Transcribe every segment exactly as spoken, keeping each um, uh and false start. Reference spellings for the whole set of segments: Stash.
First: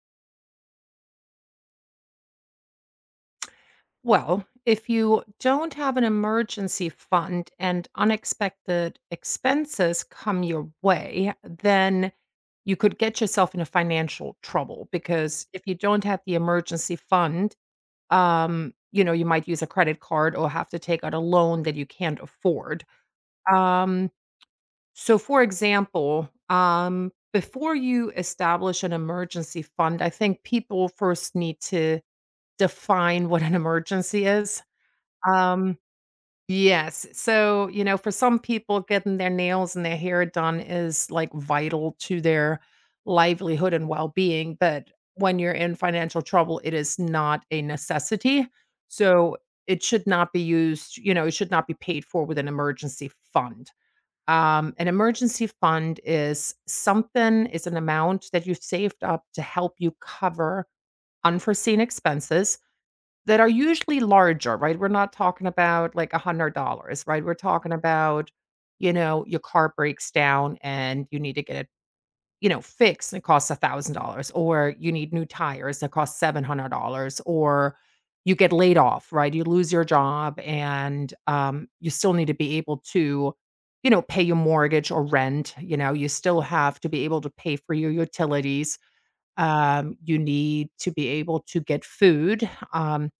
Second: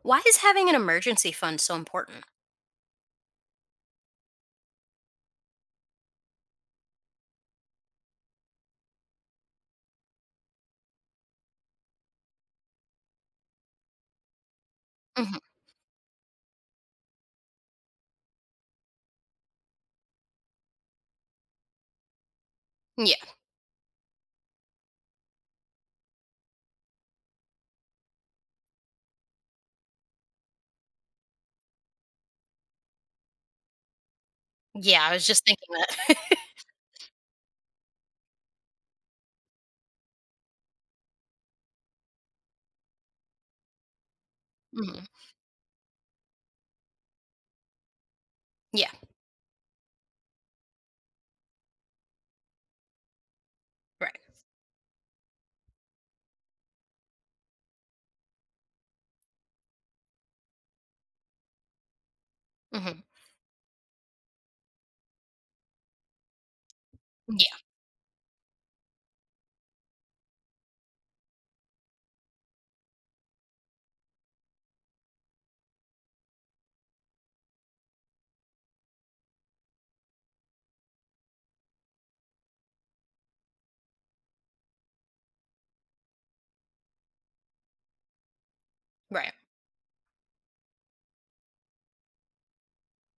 Why is having an emergency fund so important? Well, if you don't have an emergency fund and unexpected expenses come your way, then you could get yourself into financial trouble Mhm. because if you don't have the emergency fund, um, you know, you might use a credit card or have to take out a loan that you can't afford. Yeah. Um, so, for example, um, before you establish an emergency fund, I think people first need to define what an emergency is. Yeah, I was just thinking Um, that. Yes. So, you know, for some people, getting their nails and their hair done is like vital to their livelihood and well being. But Mhm. when you're in financial trouble, it is not a necessity. Yeah, So it should not be used, you know, it should not be paid for with an emergency fund. right. Um, an emergency fund is something, is an amount that you've saved up to help you cover unforeseen expenses Mhm. that are usually larger, right? We're not talking about like one hundred dollars right? We're Yeah, talking about, you know, your car breaks down and you need to get it, you know, fixed and it costs one thousand dollars, or you need new tires that cost seven hundred dollars, or you get laid off, right? You lose your job and um, you still need to be able to, you know, pay your mortgage or rent. You know, you still have to be able to pay for your utilities. right. Um, you need to be able to get food. Um,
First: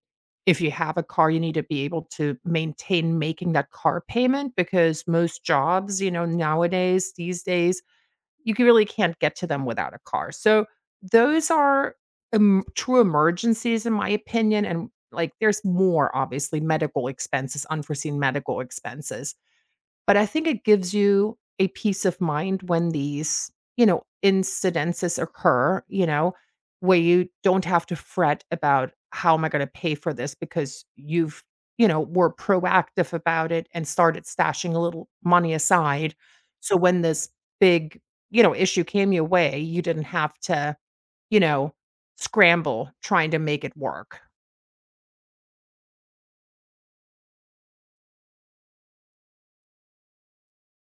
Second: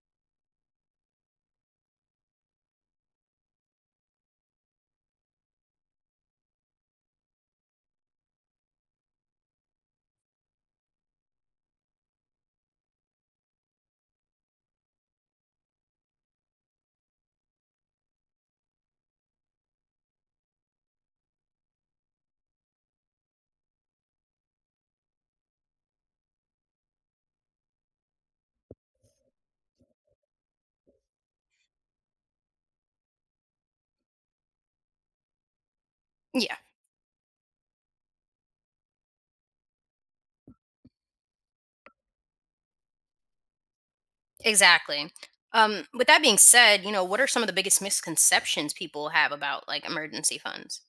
if you have a car, you need to be able to maintain making that car payment because most jobs, you know, nowadays, these days, you c really can't get to them without a car. So, those are em true emergencies in my opinion, and, like, there's more, obviously, medical expenses, unforeseen medical expenses. But I think it gives you a peace of mind when these, you know, incidences occur, you know, where you don't have to fret about how am I gonna pay for this because you've, you know, were proactive about it and started stashing a little money aside. Yeah, So when this big, you know, issue came your way, you didn't have to, you know, scramble trying to make it work. exactly. Um, with that being said, you know, what are some of the biggest misconceptions people have about, like, emergency funds?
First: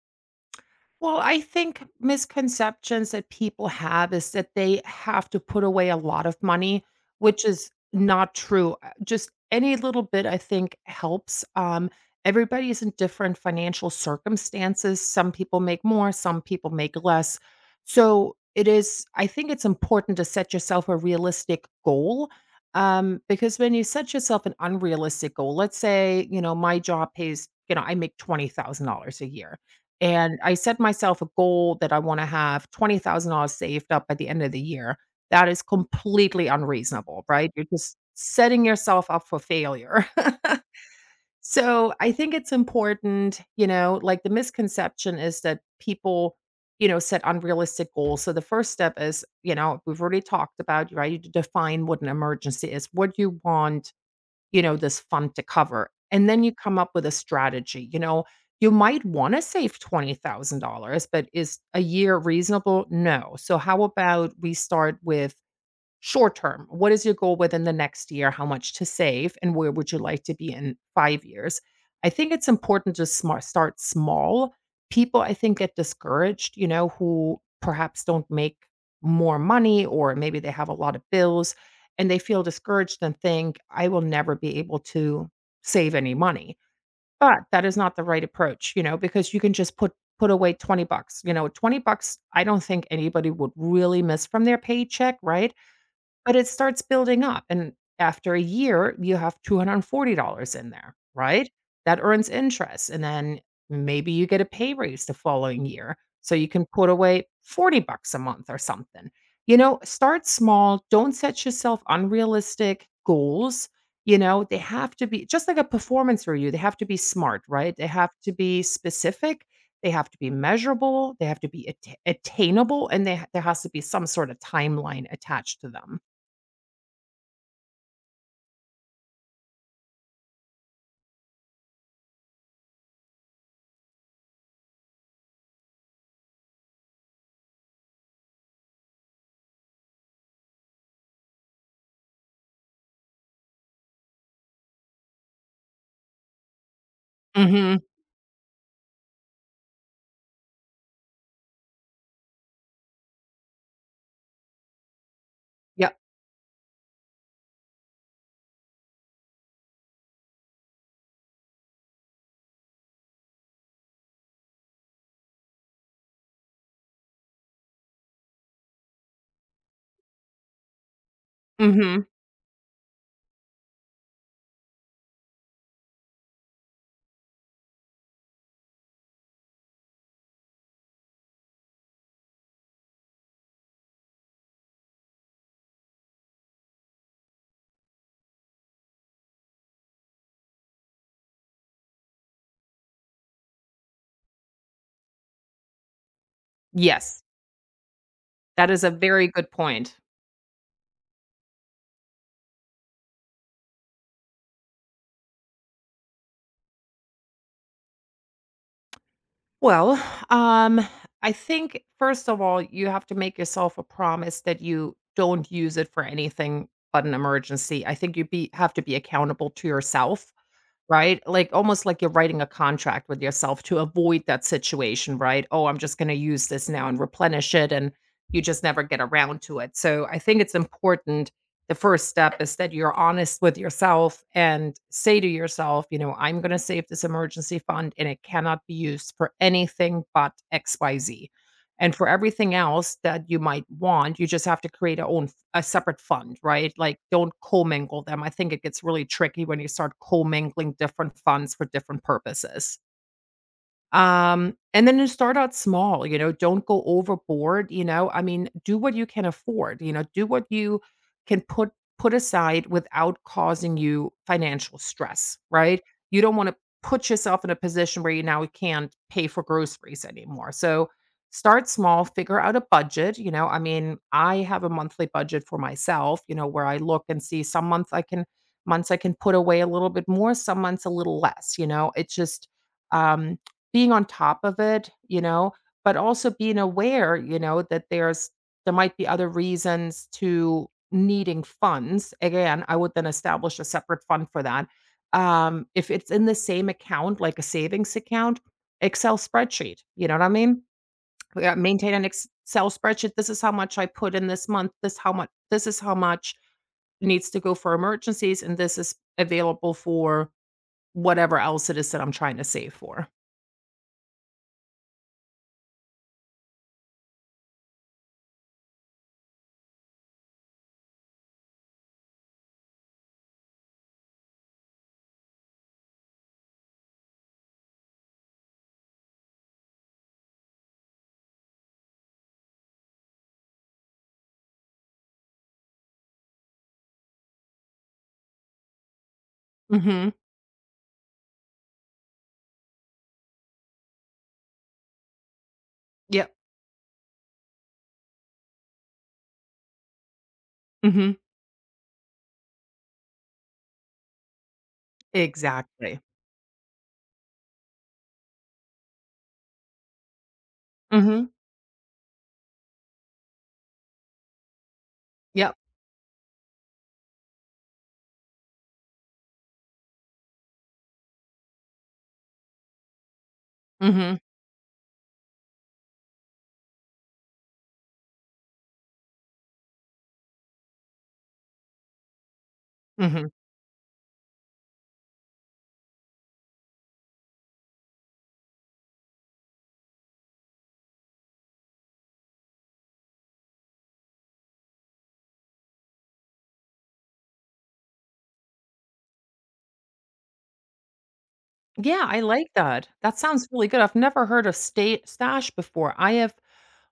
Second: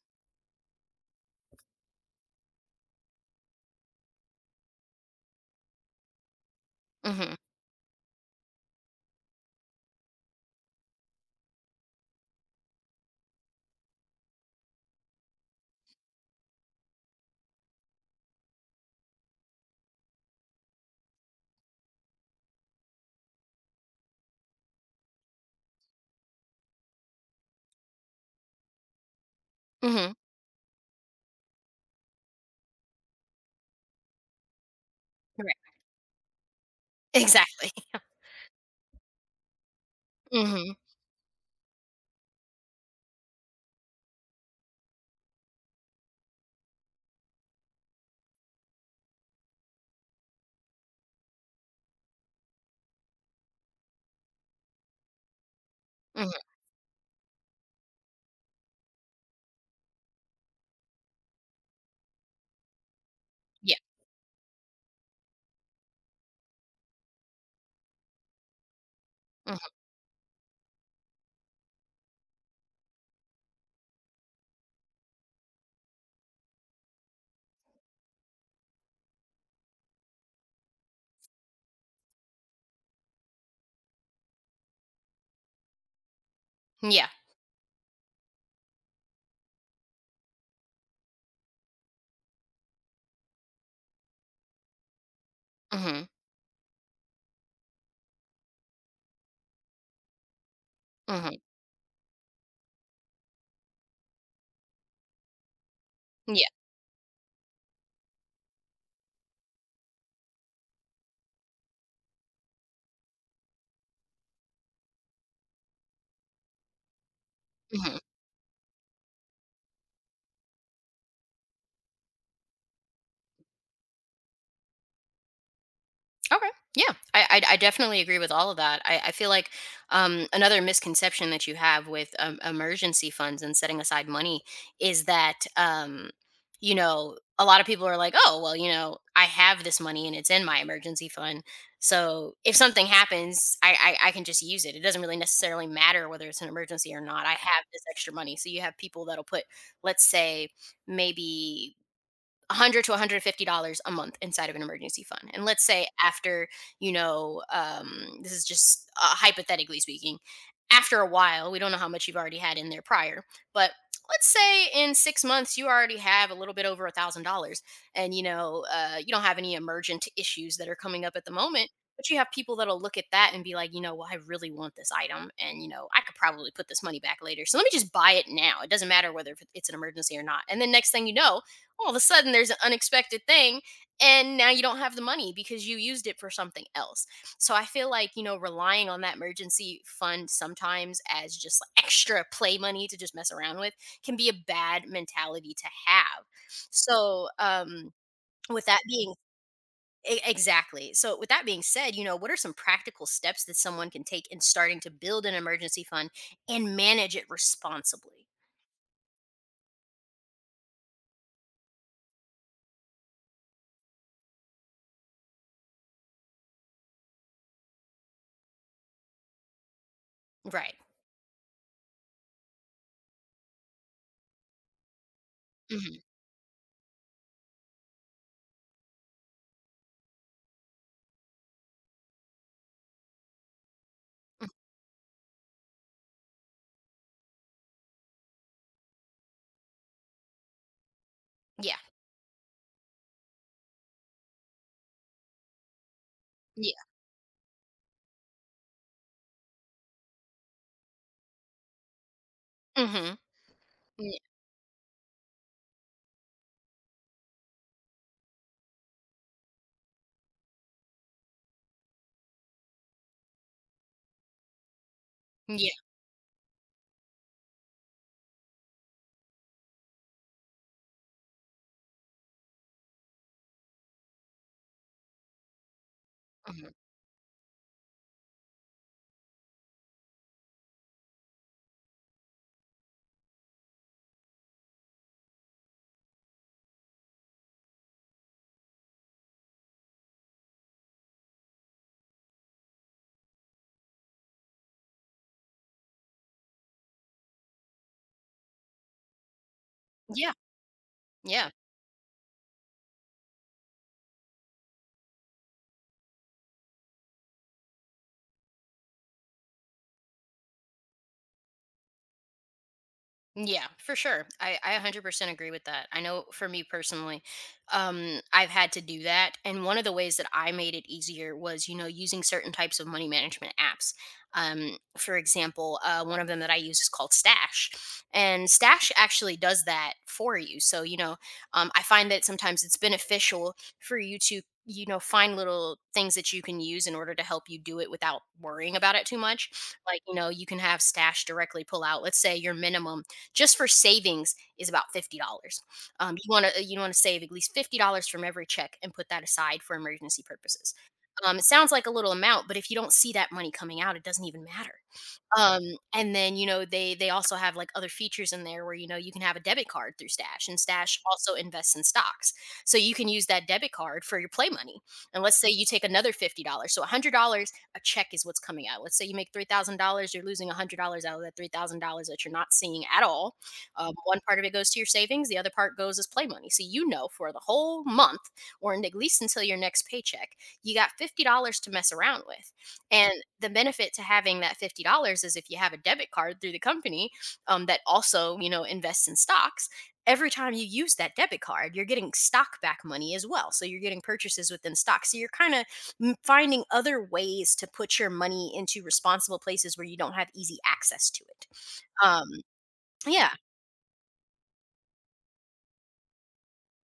Well, I think misconceptions that people have is that they have to put away a lot of money, Mhm. which is not true. Uh, Just any little bit, I think, helps. Um, everybody is in different financial circumstances. Some people make more, some people make less. So it is, I think it's important to set yourself a realistic goal. Um, because when you set yourself an unrealistic goal, let's say, you know, my job pays, you know, I make twenty thousand dollars a year, Mhm. and I set myself a goal that I wanna have twenty thousand dollars saved up by the end of the year. That is Right. completely unreasonable, right? You're Exactly. just setting yourself up for failure. Mhm. So, I think it's important, you know, like, the misconception is that people, you know, set unrealistic goals. So, the first step is, you know, we've already talked about, right? You define what an emergency is, what you want, you know, this fund to cover. And then Mhm. you come up with a strategy, you know, you might want to save twenty thousand dollars but is a year reasonable? No. So Yeah. how about we start with short term, what is your goal within the next year? How much to save? And where Mhm. would you like to be in five years? I think it's important to smar start small. People, I think, get discouraged, you know, who perhaps don't make more money or maybe they have a lot of bills, and they feel discouraged and think, "I will never be able to save any money." Yeah. But that is not the right approach, you know, because you can just put put away twenty bucks. You know, twenty bucks, I don't think anybody would really miss from their paycheck, right? Mhm. But it starts building up, and after a year, you have two hundred forty dollars in there, Mhm. right? That earns interest, and then maybe you get a pay raise the following year, so Yeah. you can put away forty bucks a month or something. You know, start small, don't set yourself unrealistic goals, you know? They have to be just like a performance review, they have to be smart, right? They Mhm. have to be specific, they have to be measurable, they have to be atta attainable, and they there has to be some sort of timeline attached to them. Okay. Yeah, I, I I definitely agree with all of that. I, I feel like, um, another misconception that you have with, um, emergency funds and setting aside money is that, um, you know, a lot of people are like, oh well, you know, I have this money and it's in my emergency fund, so if something happens, I I, I can just use it. It doesn't really necessarily matter whether it's an emergency or not. I have Mhm. this extra money, so you have people that'll put, let's say, maybe one hundred to one hundred fifty dollars a month inside of an emergency fund. And let's say Yep. after, you know, um, this is just uh, hypothetically speaking, after a while, we don't know how much you've already had in there prior, but let's say in six months you already have a little bit over a thousand dollars, and you know, uh, you don't have any emergent issues that are coming up at the moment, Mhm. but you have people that'll look at that and be like, you know, well, I really want this item, and, you know, I could probably put this money back later, so let me just buy it now. It doesn't matter whether if it's an emergency or not. And then next thing you know, all of a sudden there's an unexpected thing, and now you don't have the money because you used it for something else. So I feel like, you know, relying on that emergency fund sometimes as just like extra play money to just mess around with can be a bad mentality to have. Yes. So, um with That that is a being very good point. e- exactly. So with that being said, you know, what are some practical steps that someone can take in starting to build an emergency fund and manage it responsibly? Well, um, I think first of all, you have to make yourself a promise that you don't use it for anything but an emergency. I think you be have to be accountable to yourself. Right. Right? Like, almost like you're writing a contract with yourself to avoid that situation, right? "Oh, I'm Mhm. just gonna use this now and replenish it," and you just never get around to it. So, I think it's important the first step is that you're honest with yourself Mm. and say to yourself, you know, "I'm gonna save this emergency fund, and it cannot be used for anything but X Y Z." Yeah. And for everything else that you might want, you just have to create a own a separate fund, right? Yeah. Like don't commingle them. I think it gets really tricky when you start commingling different funds for different purposes. Mhm. Yeah. Um, and then just start out small, you know, don't go overboard, you know. I mean, do what you can afford, you know, do what you can put put aside without causing you financial stress, Mm-hmm. Yeah. right? You don't want to put yourself in a position where you now can't pay for groceries anymore. So start small, figure out a budget, you know. I mean, I have a monthly budget for myself, you know, where Mm-hmm. I look and see some months I can months I can put away a little bit more, some months a little less, you know. It just um being on top of it, you know, but also being aware, you know, that there's there might be other reasons to needing funds. Again, I would then establish a separate fund for that. Um, if it's in the same account, like a savings account, Excel spreadsheet. You know what I Yeah, mean? yeah, Yeah, maintain an Excel spreadsheet. This is how much I put in this month. This how much. This is how much needs to go for emergencies, and this is available for whatever else it is that I'm trying to save for. yeah, for sure. I, I one hundred percent agree with that. I know for me personally, um, I've had to do that. And one of the ways that I made it easier was, you know, using certain types of money management apps. Um, for example, uh, one of them that I use is called Stash. And Stash actually does that for you. So, you know, um, I find that sometimes it's beneficial for you to, you know, find little things that you can use in order to help you do it without worrying about it too much. Like, Mm-hmm. you know, you can have Stash directly pull out, let's say your minimum just for savings is about fifty dollars. Um, you Yep. want to you want to save at least fifty dollars from every check and put that aside for emergency purposes. Mm-hmm. Um, it sounds like a little amount, but if you don't see that money coming out, it doesn't even matter. Um, Exactly. And then, you know, they they also have, like, other features in there where, you know, you can have a debit card through Stash, and Stash Mhm. also invests in stocks. So you can use that debit card for your play money. And let's say Yep. you take another fifty dollars. So one hundred dollars a check is what's coming out. Let's say you make three thousand dollars you're losing one hundred dollars out of that three thousand dollars that you're not seeing at all. Um, Mhm. One part of it goes to your savings, the other part goes as play money. So you know for the whole month, or at least until your next paycheck, you got fifty dollars to mess around with. And Mhm. the benefit to having that fifty dollars is if you have a debit card through the company, um, that also, you know, invests in stocks, every time you use that debit card, you're getting stock back money as well. So you're getting purchases within stock. So you're kind of finding other ways to put your money into responsible places where you don't have easy access to it. Yeah, I Um, like that. That yeah. sounds really good. I've never heard of state Stash before. I have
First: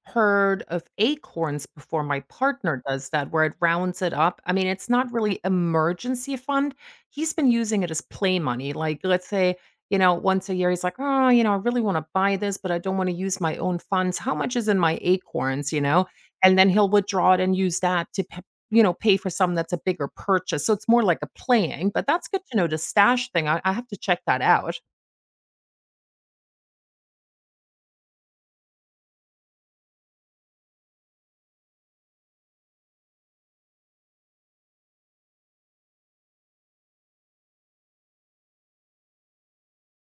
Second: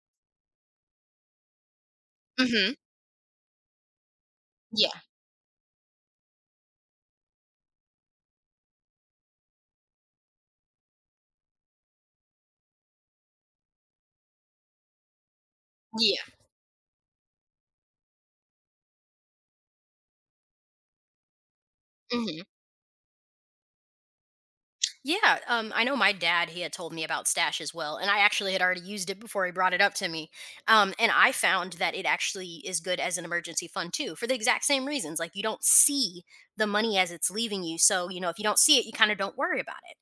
heard of Acorns before, my Hmm. partner does that, where it rounds it up. I mean, it's Yeah. not really emergency fund. He's been using it as play money. Like, let's say, you know, once a year, he's like, oh, you know, I really want to buy this, but I don't want to use my own funds. How much is in my Acorns, you know? Yeah. And then he'll withdraw it and use that to, p- you know, pay for some that's a bigger purchase. So it's more like a playing, but that's good Hmm. to know the Stash thing. I, I have to check that out. Yeah, um, I know my dad. He had told me about Stash as well, and I actually had already used it before he brought it up to me. Um, and I found that it actually is good as an emergency fund too, for the exact same reasons. Like, you don't see the money as it's leaving you, so you know if you don't see it, you kind of don't worry about it.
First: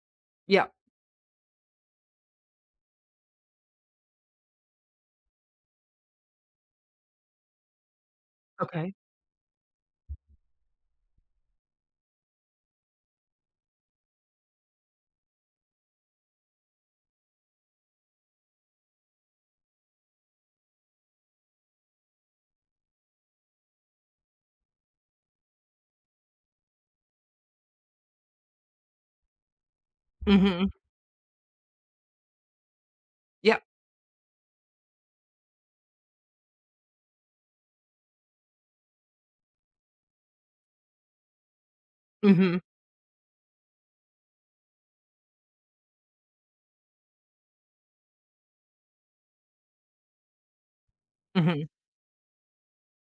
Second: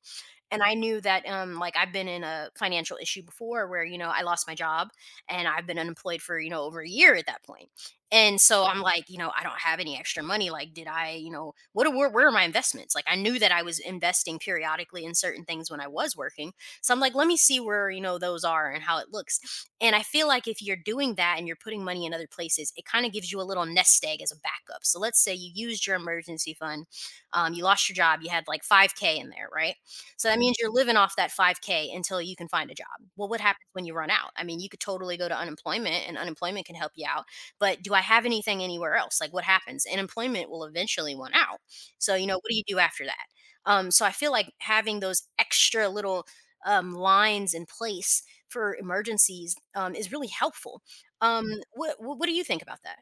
And Yeah. I knew that, um, like, I've been in a financial issue before where, you know, I lost my job and I've been unemployed for, you know, over a year at that point. And so I'm Okay. like, you know, I don't have any extra money. Like, did I, you know, what are, where, where are my investments? Like, I knew that I was investing periodically in certain things when I was working. So I'm like, let me see where, you know, those are and how it looks. And I feel like if you're doing that and you're putting money in other places, it kind of gives you a little nest egg as a backup. So let's say you used your emergency fund, um, you lost your job, you had like five k in there, right? So that means Mm-hmm. you're living off that five k until you can find a job. Well, what Yeah. happens when you run out? I mean, you could totally go to unemployment, and unemployment can help you out, but do I have anything anywhere else? Like, what happens? And employment will eventually run out. So, you know, what do Mm-hmm. you do after that? Um, so I feel like having those extra little, um, lines in place for emergencies, um, is really helpful. Um, what, what what do you think about that?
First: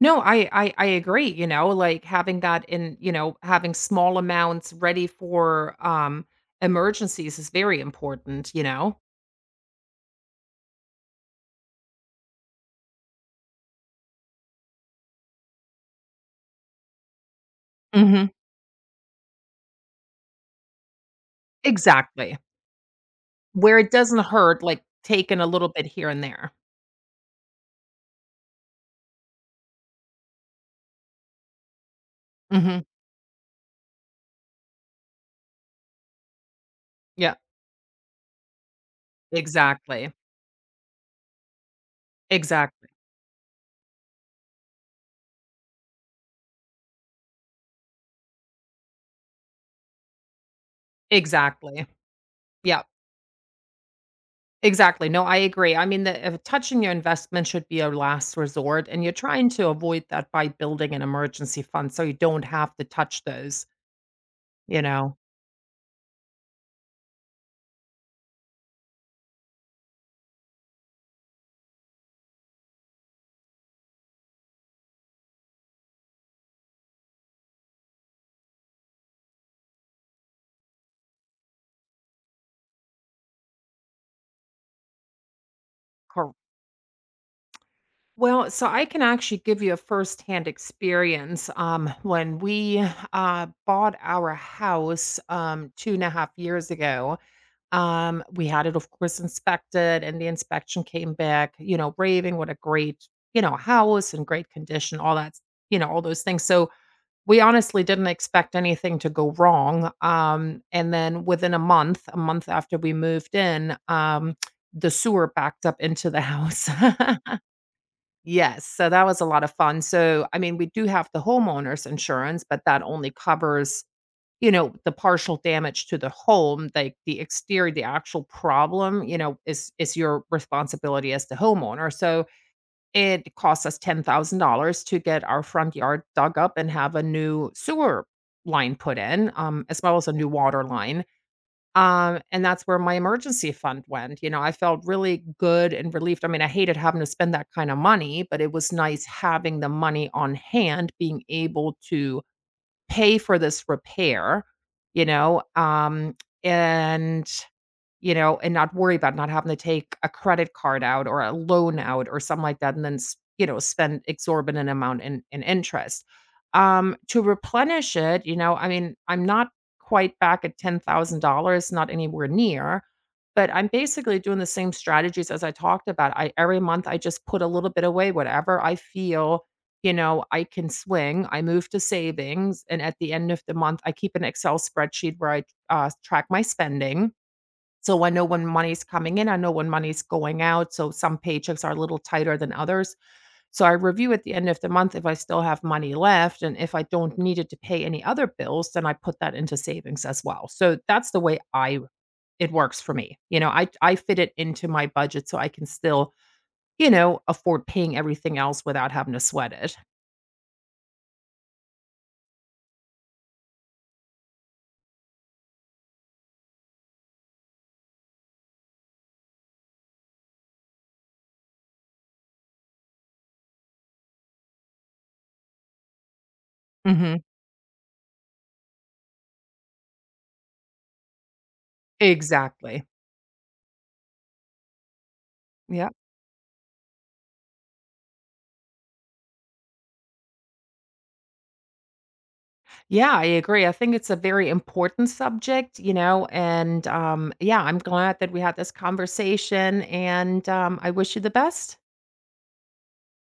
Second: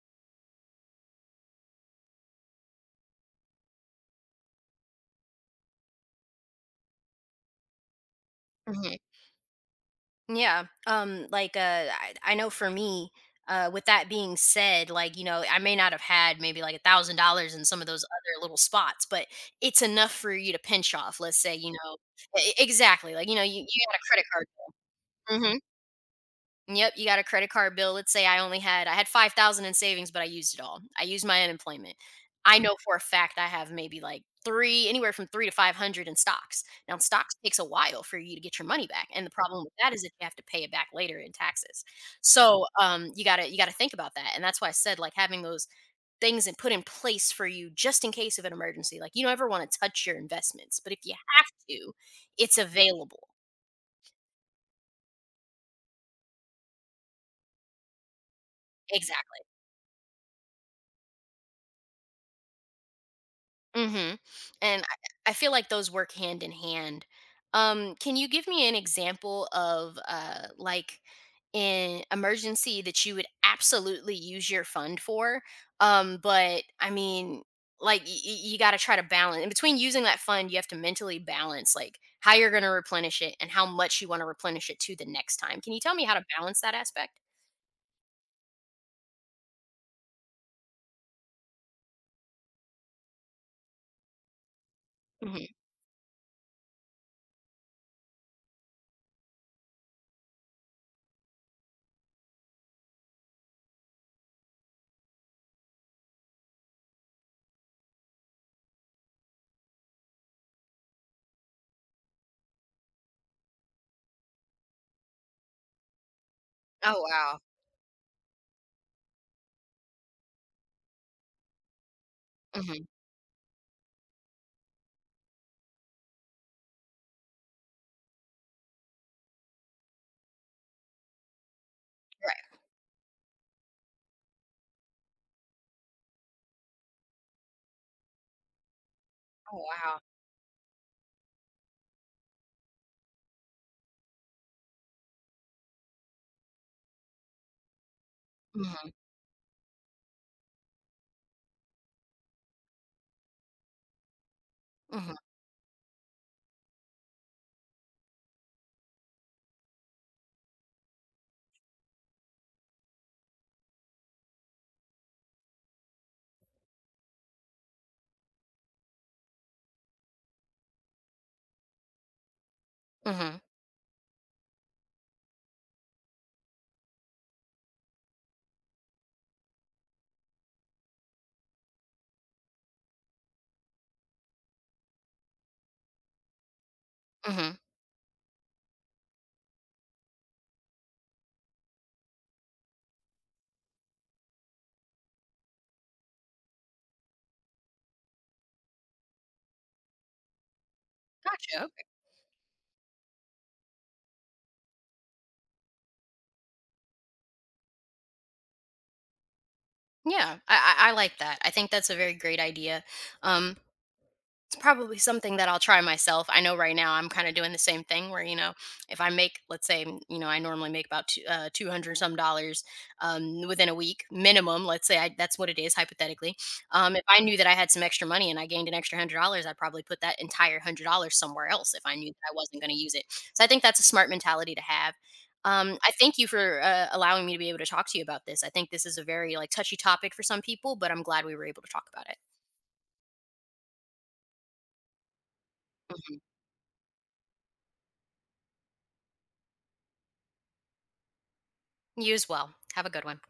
No, I I I agree, you know, like, having that in you know, having small amounts ready for, um, emergencies is very important, you know? Yeah. Um, like, uh I, I know for me, uh with that being said, like, you know, I may not have had maybe like a thousand dollars in some of those Mhm. other little spots, but it's enough for you to pinch off, let's say, you know, Exactly. e- e, exactly. Like, you know, you, Where you it got a doesn't credit card hurt, like, bill. taking a Mm-hmm. little bit here and there. Yep, you got a credit card bill. Let's say I only had I had five thousand in savings, but I used it all. I used my unemployment. I know Mhm. for a fact I have maybe like three, anywhere from three to five hundred in stocks. Now, stocks Yeah, takes a while for you to get your money back, and the problem with that is that exactly. you have to pay it back later in taxes. So, Exactly. um, you gotta you gotta think about that, and that's why I said, like, having those things and put in place for you just in case of an emergency. Like, you don't ever wanna touch your investments, but if you have Exactly. to, it's Yeah, available. exactly. No, I agree. I mean, the if touching your investment should be a last resort, and you're Exactly. trying to avoid that by building an emergency fund so you don't have to touch those, Mhm. And you I know? I feel like those work hand in hand. Um, can you give me an example of uh like an emergency that you would absolutely use your fund for? Um, but I mean, like, y- y- you got to try to balance in between using that fund. You have to mentally balance, like, how you're going to replenish it and how much you want to replenish it to the next time. Can you tell me how to Correct. balance that aspect? Well, so I can actually give you a firsthand experience. Um, when we uh, bought our house Hmm. um, two and a half years ago, um, we had it, of course, inspected, and the inspection came back, you know, raving what a great, you know, house and great condition, all that, you know, all those things. So we honestly didn't expect anything to go wrong. Um, and then within a month, a month after we moved in, um, the sewer backed up into the house. Oh wow. Yes, so that was a lot of fun. So, I mean, we do have the homeowner's insurance, but that Hmm. only covers, you know, the partial damage to the home, like the exterior, the actual problem, you know, is is your responsibility as the homeowner. So Right. it cost us ten thousand dollars to get our front yard dug up and have a new sewer line put in, Oh um, as well wow. as a new water line. Um, and that's where my emergency fund went, you know, I felt really good and relieved, I mean, I hated having to spend that kind of money, but it was Hmm. nice having the money on hand, being able to pay for this repair, you Hmm. know, um, and you know, and not worry about not having to take a credit card out or a loan out or something like that and then s you know, spend exorbitant amount in in interest. Um, to replenish it, you know, I mean, I'm not quite back at ten thousand dollars not anywhere near, Hmm. but I'm basically doing the same strategies as I talked about. I every month, I just put a little bit away, whatever I feel, you know, I can swing. I move to savings, and at the end of the month, I keep an Excel spreadsheet where I, uh, track my spending. Hmm. So I know when money's coming in, I know when money's going out. So some paychecks are a little tighter than others. So I review at the end of the month if I still have money left. And if I don't need it to pay any other bills, then I put that into savings as well. So that's the way Gotcha. I it works for me. You know, I I fit it into my budget so I can still, you know, afford paying everything else without having to sweat it. Yeah, I, I I like that. I think that's a very great idea. Um, probably something that I'll try myself. I know right now I'm kind of doing the same thing where, you know, if I make, let's say, m- you know, I normally make about two, uh, two hundred some dollars, um, within a week minimum. Let's say I, that's what it is hypothetically. Um, if I Mhm. knew that I had some extra money and I gained an extra hundred dollars, I'd probably put that entire hundred dollars somewhere else if I knew that I wasn't going to Exactly. use it. So I think that's a smart mentality to have. Um, I Yep. thank you for uh, allowing me to be able to talk to you about this. I think this is a very, like, touchy topic for some people, but I'm glad we were able to talk about it. Yeah, I agree. I think it's a very important subject, you Mhm. know, and um, yeah, I'm glad that we had this conversation and um, I wish you the best. You as well. Have a good one.